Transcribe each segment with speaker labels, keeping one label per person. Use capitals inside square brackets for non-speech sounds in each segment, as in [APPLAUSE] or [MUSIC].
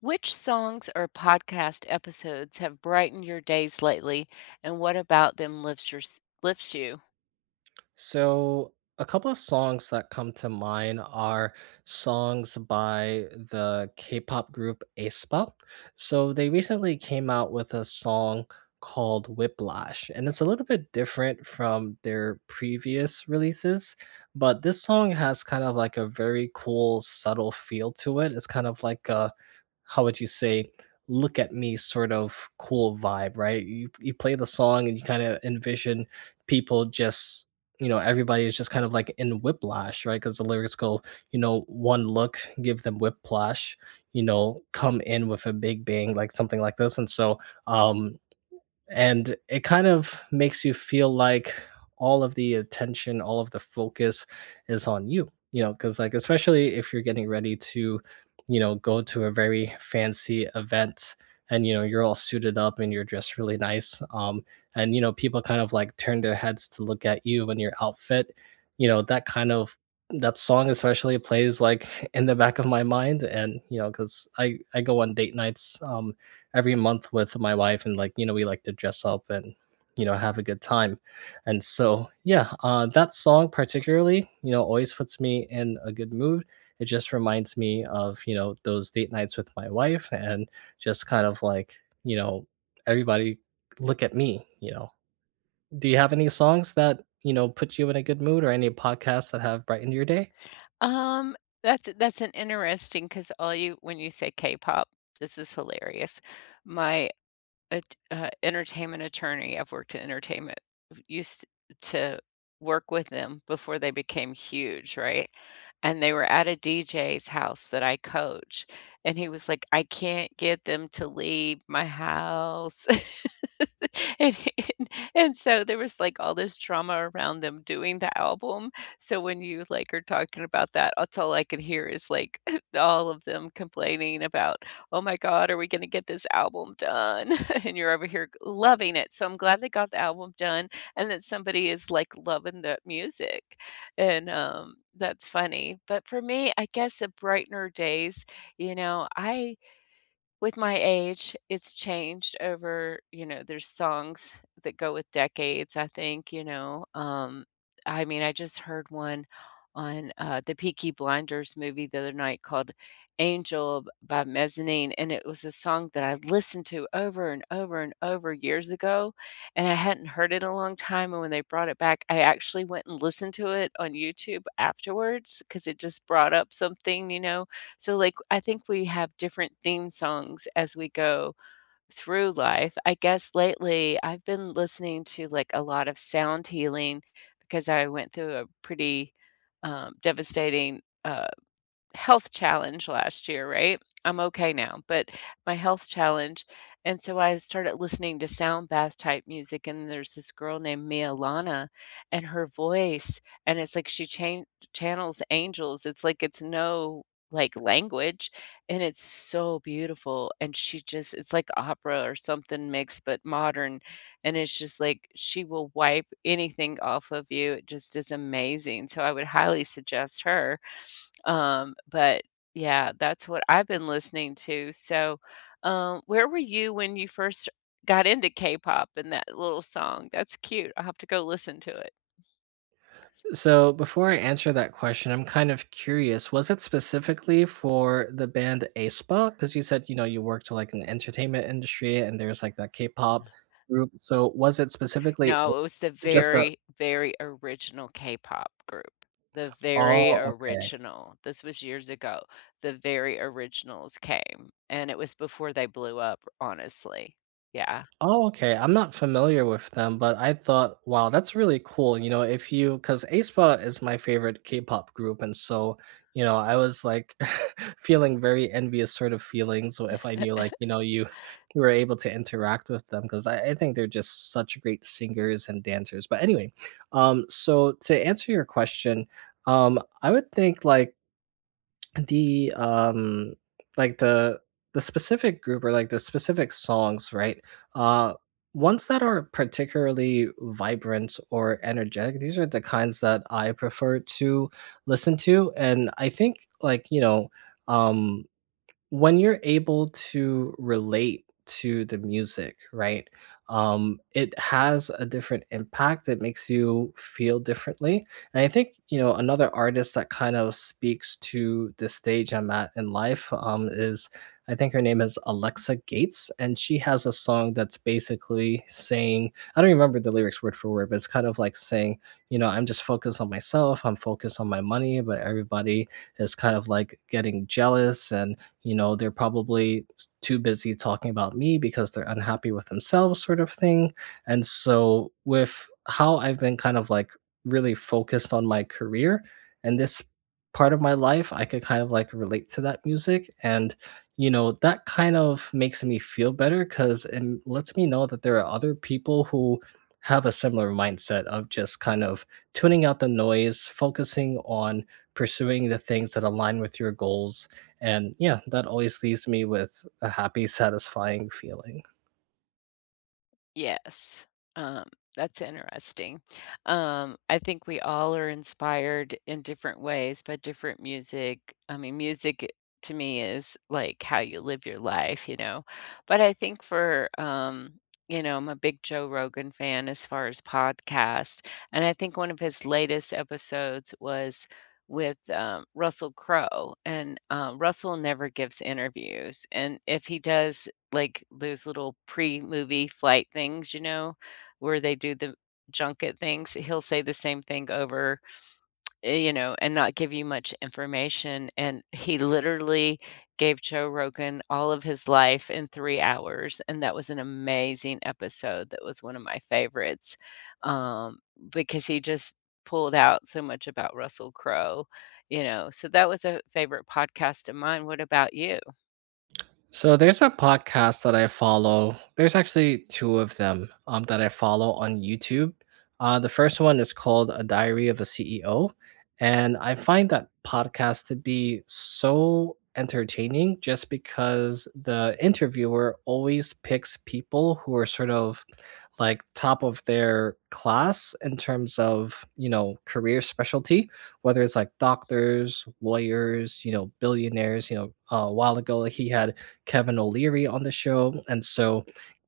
Speaker 1: Which songs or podcast episodes have brightened your days lately, and what about them lifts your lifts you?
Speaker 2: So, a couple of songs that come to mind are songs by the K pop group aespa. So, they recently came out with a song called Whiplash, and it's a little bit different from their previous releases. But this song has kind of like a very cool, subtle feel to it. It's kind of like a how would you say, look at me sort of cool vibe, right? You play the song and you kind of envision people just everybody is just kind of like in whiplash, right? Because the lyrics go, you know, one look give them whiplash, you know, come in with a big bang, like something like this. And so um and it kind of makes you feel like all of the attention, all of the focus is on you, you know, because like especially if you're getting ready to, you know, go to a very fancy event, and you know, you're all suited up and you're dressed really nice. And you know, people kind of like turn their heads to look at you and your outfit, you know, that kind of, that song especially plays like [LAUGHS] in the back of my mind. And you know, because I go on date nights every month with my wife, and like, you know, we like to dress up and, you know, have a good time. And so yeah, that song particularly, you know, always puts me in a good mood. It just reminds me of, you know, those date nights with my wife and just kind of like, you know, everybody, look at me, you know. Do you have any songs that, you know, put you in a good mood or any podcasts that have brightened your day?
Speaker 1: Um, that's an interesting because all you when you say K-pop, this is hilarious. My entertainment attorney, I've worked in entertainment, used to work with them before they became huge, right? And they were at a DJ's house that I coach, and he was like, "I can't get them to leave my house." [LAUGHS] And and and so there was, like, all this drama around them doing the album, so when you, like, are talking about that, that's all I could hear is, like, [LAUGHS] all of them complaining about, "Oh my god, are we gonna get this album done?" [LAUGHS] And you're over here loving it, so I'm glad they got the album done and that somebody is, like, loving the music and that's funny. But for me, I guess the brightener days, I with my age, it's changed over, you know, there's songs that go with decades, I think, I mean, I just heard one on, the Peaky Blinders movie the other night called Angel b by Mezzanine, and it was a song that I listened to over and over and over years ago, and I hadn't heard it in a long time, and when they brought it back, I actually went and listened to it on YouTube afterwards because it just brought up something, you know, so, like, I think we have different theme songs as we go through life. I guess lately I've been listening to like a lot of sound healing because I went through a pretty devastating health challenge last year, right? I'm okay now, but my health challenge. And so I started listening to sound bath type music. And there's this girl named Mia Lana and her voice. And it's like channels angels. It's like it's no like language. And it's so beautiful. And she just, it's like opera or something mixed, but modern. And it's just like she will wipe anything off of you. It just is amazing. So I would highly suggest her but yeah, that's what I've been listening to. So, where were you when you first got into K-pop and that little song? That's cute. I'll have to go listen to it.
Speaker 2: So before I answer that question, I'm kind of curious. Was it specifically for the band aespa? Because you said, you know, you worked like in the entertainment industry and there's like that K-pop group. So was it specifically
Speaker 1: No, it was the
Speaker 2: just a
Speaker 1: very, very original K-pop group. The very
Speaker 2: oh, okay.
Speaker 1: original. This was years ago. The very originals came, and it was before they blew up, honestly. Yeah.
Speaker 2: Oh, okay. I'm not familiar with them, but I thought, wow, that's really cool. You know, if you, because aespa is my favorite K-pop group, and so you know, I was like [LAUGHS] feeling very envious sort of feelings if I knew, like, you know, you [LAUGHS] you were able to interact with them because I think they're just such great singers and dancers. But anyway, so to answer your question, I would think like the like the the specific group or like the specific songs, uh ones that are particularly vibrant or energetic, these are the kinds that I prefer to listen to. And I think like, you know, um when you're able to relate to the music, right? It has a different impact. It makes you feel differently. And I think, you know, another artist that kind of speaks to the stage I'm at in life is, I think her name is Alexa Gates. And she has a song that's basically saying, I don't remember the lyrics word for word, but it's kind of like saying, you know, I'm just focused on myself. I'm focused on my money, but everybody is kind of like getting jealous, and you know, they're probably too busy talking about me because they're unhappy with themselves, sort of thing. And so with how I've been kind of like really focused on my career and this part of my life, I could kind of like relate to that music. And you know, that kind of makes me feel better because it lets me know that there are other people who have a similar mindset of just kind of tuning out the noise, focusing on pursuing the things that align with your goals. And yeah, that always leaves me with a happy, satisfying feeling.
Speaker 1: Yes, um, that's interesting. I think we all are inspired in different ways by different music. I mean, music to me is like how you live your life, you know. But I think for, you know, I'm a big Joe Rogan fan as far as podcast, and I think one of his latest episodes was with Russell Crowe, and Russell never gives interviews, and if he does like, those little pre-movie flight things, you know, where they do the junket things, he'll say the same thing over, you know, and not give you much information, and he literally gave Joe Rogan all of his life in 3 hours, and that was an amazing episode, that was one of my favorites, um, because he just pulled out so much about Russell Crowe, you know, so that was a favorite podcast of mine, what about you?
Speaker 2: So there's a podcast that I follow. There's actually two of them that I follow on YouTube. The first one is called A Diary of a CEO. And I find that podcast to be so entertaining just because the interviewer always picks people who are sort of like top of their class in terms of, you know, career specialty, whether it's like doctors, lawyers, you know, billionaires. You know, a while ago he had Kevin O'Leary on the show. And so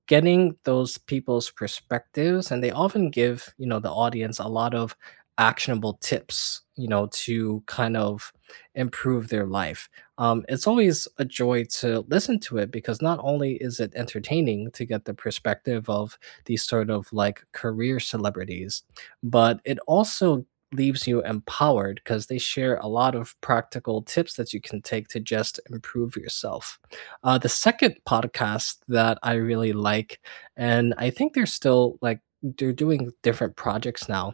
Speaker 2: getting those people's perspectives, and they often give, you know, the audience a lot of actionable tips, you know, to kind of improve their life. It's always a joy to listen to it because not only is it entertaining to get the perspective of these sort of like career celebrities, but it also leaves you empowered because they share a lot of practical tips that you can take to just improve yourself. The second podcast that I really like, and I think they're still like they're doing different projects now,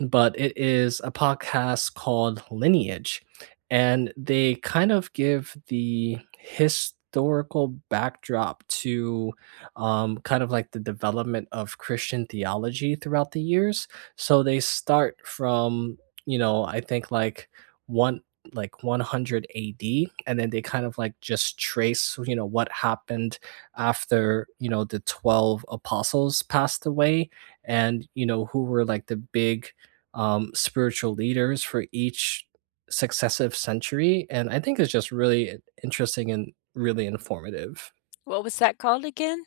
Speaker 2: but it is a podcast called Lineage, and they kind of give the historical backdrop to, kind of like the development of Christian theology throughout the years. So they start from, you know, I think like one like 100 AD, and then they kind of like just trace, you know, what happened after, you know, the 12 apostles passed away. And you know, who were like the big spiritual leaders for each successive century. And I think it's just really interesting and really informative.
Speaker 1: What was that called again?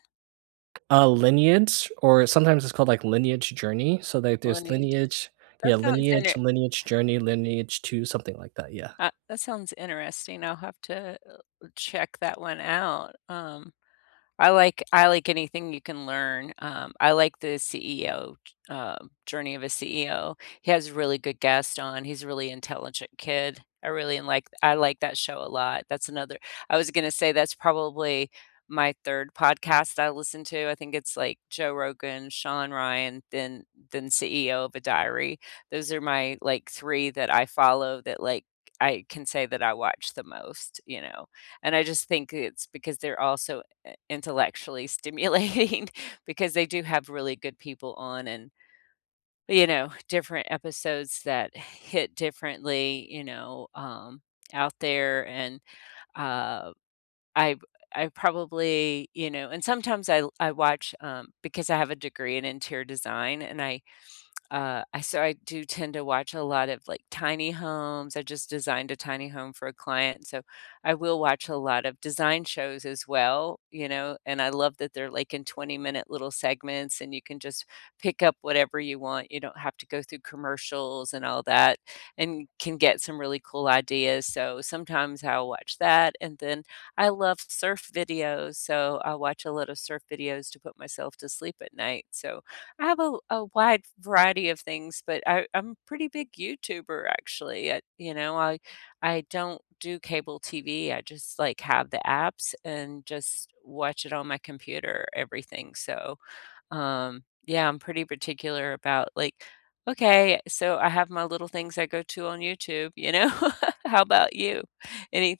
Speaker 2: Uh, lineage, or sometimes it's called like lineage journey. So like there's
Speaker 1: Millennia.
Speaker 2: lineage,
Speaker 1: That
Speaker 2: yeah,
Speaker 1: sounds
Speaker 2: lineage,
Speaker 1: inter
Speaker 2: lineage journey, lineage two, something like that. Yeah.
Speaker 1: that sounds interesting. I'll have to check that one out. I like anything you can learn. I like the CEO, Journey of a CEO. He has a really good guest on. He's a really intelligent kid. I really like that show a lot. That's another I was gonna say that's probably my third podcast I listen to. I think it's like Joe Rogan, Sean Ryan, then CEO of a Diary. Those are my like three that I follow that like I can say that I watch the most, you know? And I just think it's because they're also intellectually stimulating [LAUGHS] because they do have really good people on and you know different episodes that hit differently out there and uh I I probably you know and sometimes I watch because I have a degree in interior design and I so I do tend to watch a lot of, like, tiny homes. I just designed a tiny home for a client, so I will watch a lot of design shows as well, you know, and I love that they're, like, in twenty-minute little segments, and you can just pick up whatever you want. You don't have to go through commercials and all that, and can get some really cool ideas, so sometimes I'll watch that, and then I love surf videos, so I watch a lot of surf videos to put myself to sleep at night, so I have a wide variety of things, but I'm a pretty big YouTuber actually. I don't do cable TV. I just like have the apps and just watch it on my computer, everything. So, yeah, I'm pretty particular about like, okay, so I have my little things I go to on YouTube, you know? [LAUGHS] How about you?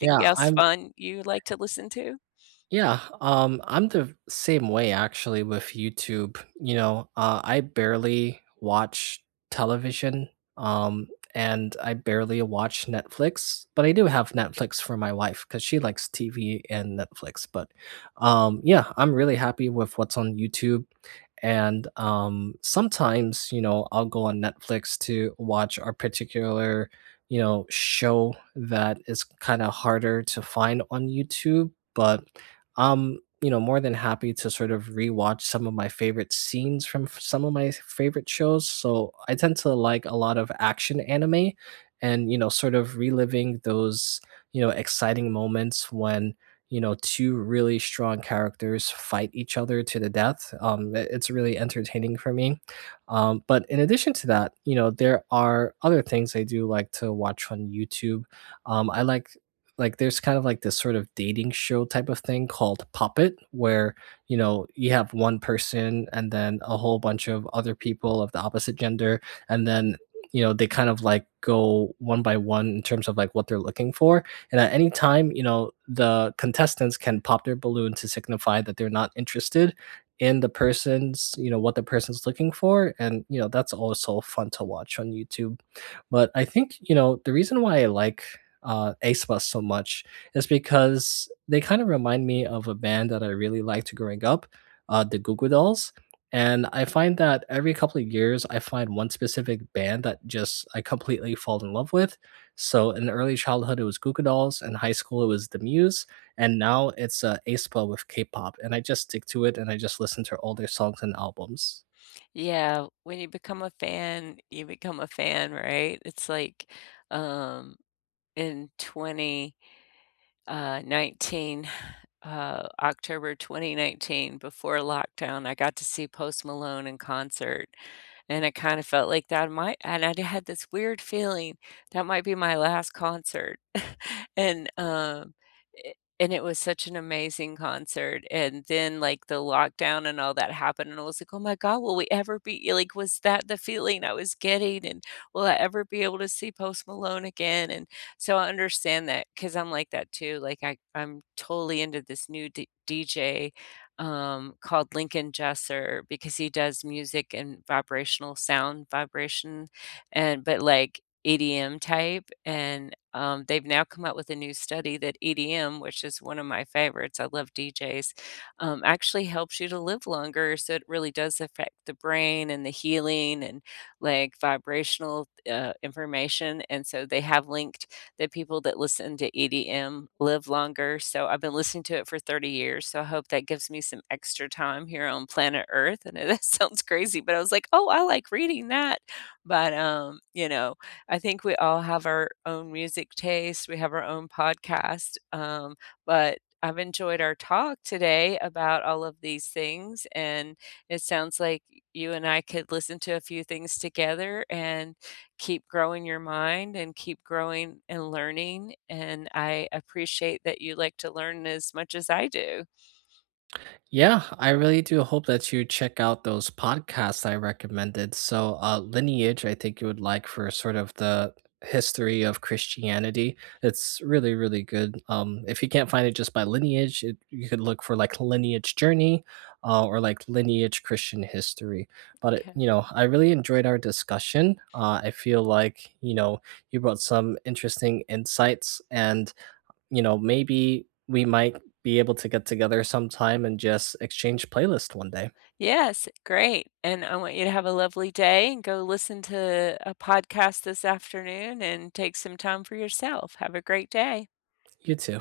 Speaker 2: Yeah,
Speaker 1: else
Speaker 2: I'm
Speaker 1: fun you like to listen to?
Speaker 2: yeah, I'm the same way actually with YouTube. You know, I barely watch television, um, and I barely watch Netflix, but I do have Netflix for my wife because she likes TV and Netflix. But yeah, I'm really happy with what's on YouTube. And sometimes, you know, I'll go on Netflix to watch a particular, you know, show that is kind of harder to find on YouTube. But I'm, you know, more than happy to sort of rewatch some of my favorite scenes from some of my favorite shows. So I tend to like a lot of action anime and, you know, sort of reliving those, you know, exciting moments when, you know, two really strong characters fight each other to the death. It's really entertaining for me. But in addition to that, you know, there are other things I do like to watch on YouTube. I like there's kind of like this sort of dating show type of thing called Puppet, where you know, you have one person and then a whole bunch of other people of the opposite gender, and then, you know, they kind of like go one by one in terms of like what they're looking for. And at any time, you know, the contestants can pop their balloon to signify that they're not interested in the person's, you know, what the person's looking for. And, you know, that's also fun to watch on YouTube. But I think, you know, the reason why I like Ace Bus so much is because they kind of remind me of a band that I really liked growing up, the Goo Goo Dolls. And I find that every couple of years, I find one specific band that just I completely fall in love with. So in early childhood, it was Goo Goo Dolls. In high school, it was The Muse, and now it's aespa with K-pop. And I just stick to it, and I just listen to older songs and albums.
Speaker 1: Yeah, when you become a fan, you become a fan, right? It's like, um, in 20 19 October 2019 before lockdown. I got to see Post Malone in concert, and it kind of felt like that might and I had this weird feeling that might be my last concert. [LAUGHS] and um it, and it was such an amazing concert. And then like the lockdown and all that happened and I was like, "Oh my god, will we ever be like was that the feeling I was getting and will I ever be able to see Post Malone again?" And so I understand that because 'cause I'm like that too. Like I'm totally into this new D DJ, called Lincoln Jesser because he does music and vibrational sound vibration and but like EDM type and, they've now come out with a new study that EDM, which is one of my favorites, I love DJs, actually helps you to live longer. So it really does affect the brain and the healing and like vibrational, information. And so they have linked the people that listen to EDM live longer. So I've been listening to it for 30 years. So I hope that gives me some extra time here on planet Earth. I know that [LAUGHS] sounds crazy, but I was like, oh, I like reading that. But, you know, I think we all have our own music taste, we have our own podcast. But I've enjoyed our talk today about all of these things. And it sounds like you and I could listen to a few things together and keep growing your mind and keep growing and learning, and I appreciate that you like to learn as much as I do.
Speaker 2: Yeah, I really do hope that you check out those podcasts I recommended. So, Lineage, I think you would like for sort of the history of Christianity. It's really, really good. If you can't find it just by Lineage, you could look for like Lineage Journey, or like Lineage Christian History. But,
Speaker 1: Yeah.
Speaker 2: you know, I really enjoyed our discussion. I feel like, you know, you brought some interesting insights, and you know, maybe we might be able to get together sometime and just exchange playlist one day.
Speaker 1: Yes, great, and I want you to have a lovely day and go listen to a podcast this afternoon and take some time for yourself. Have a great day.
Speaker 2: You too.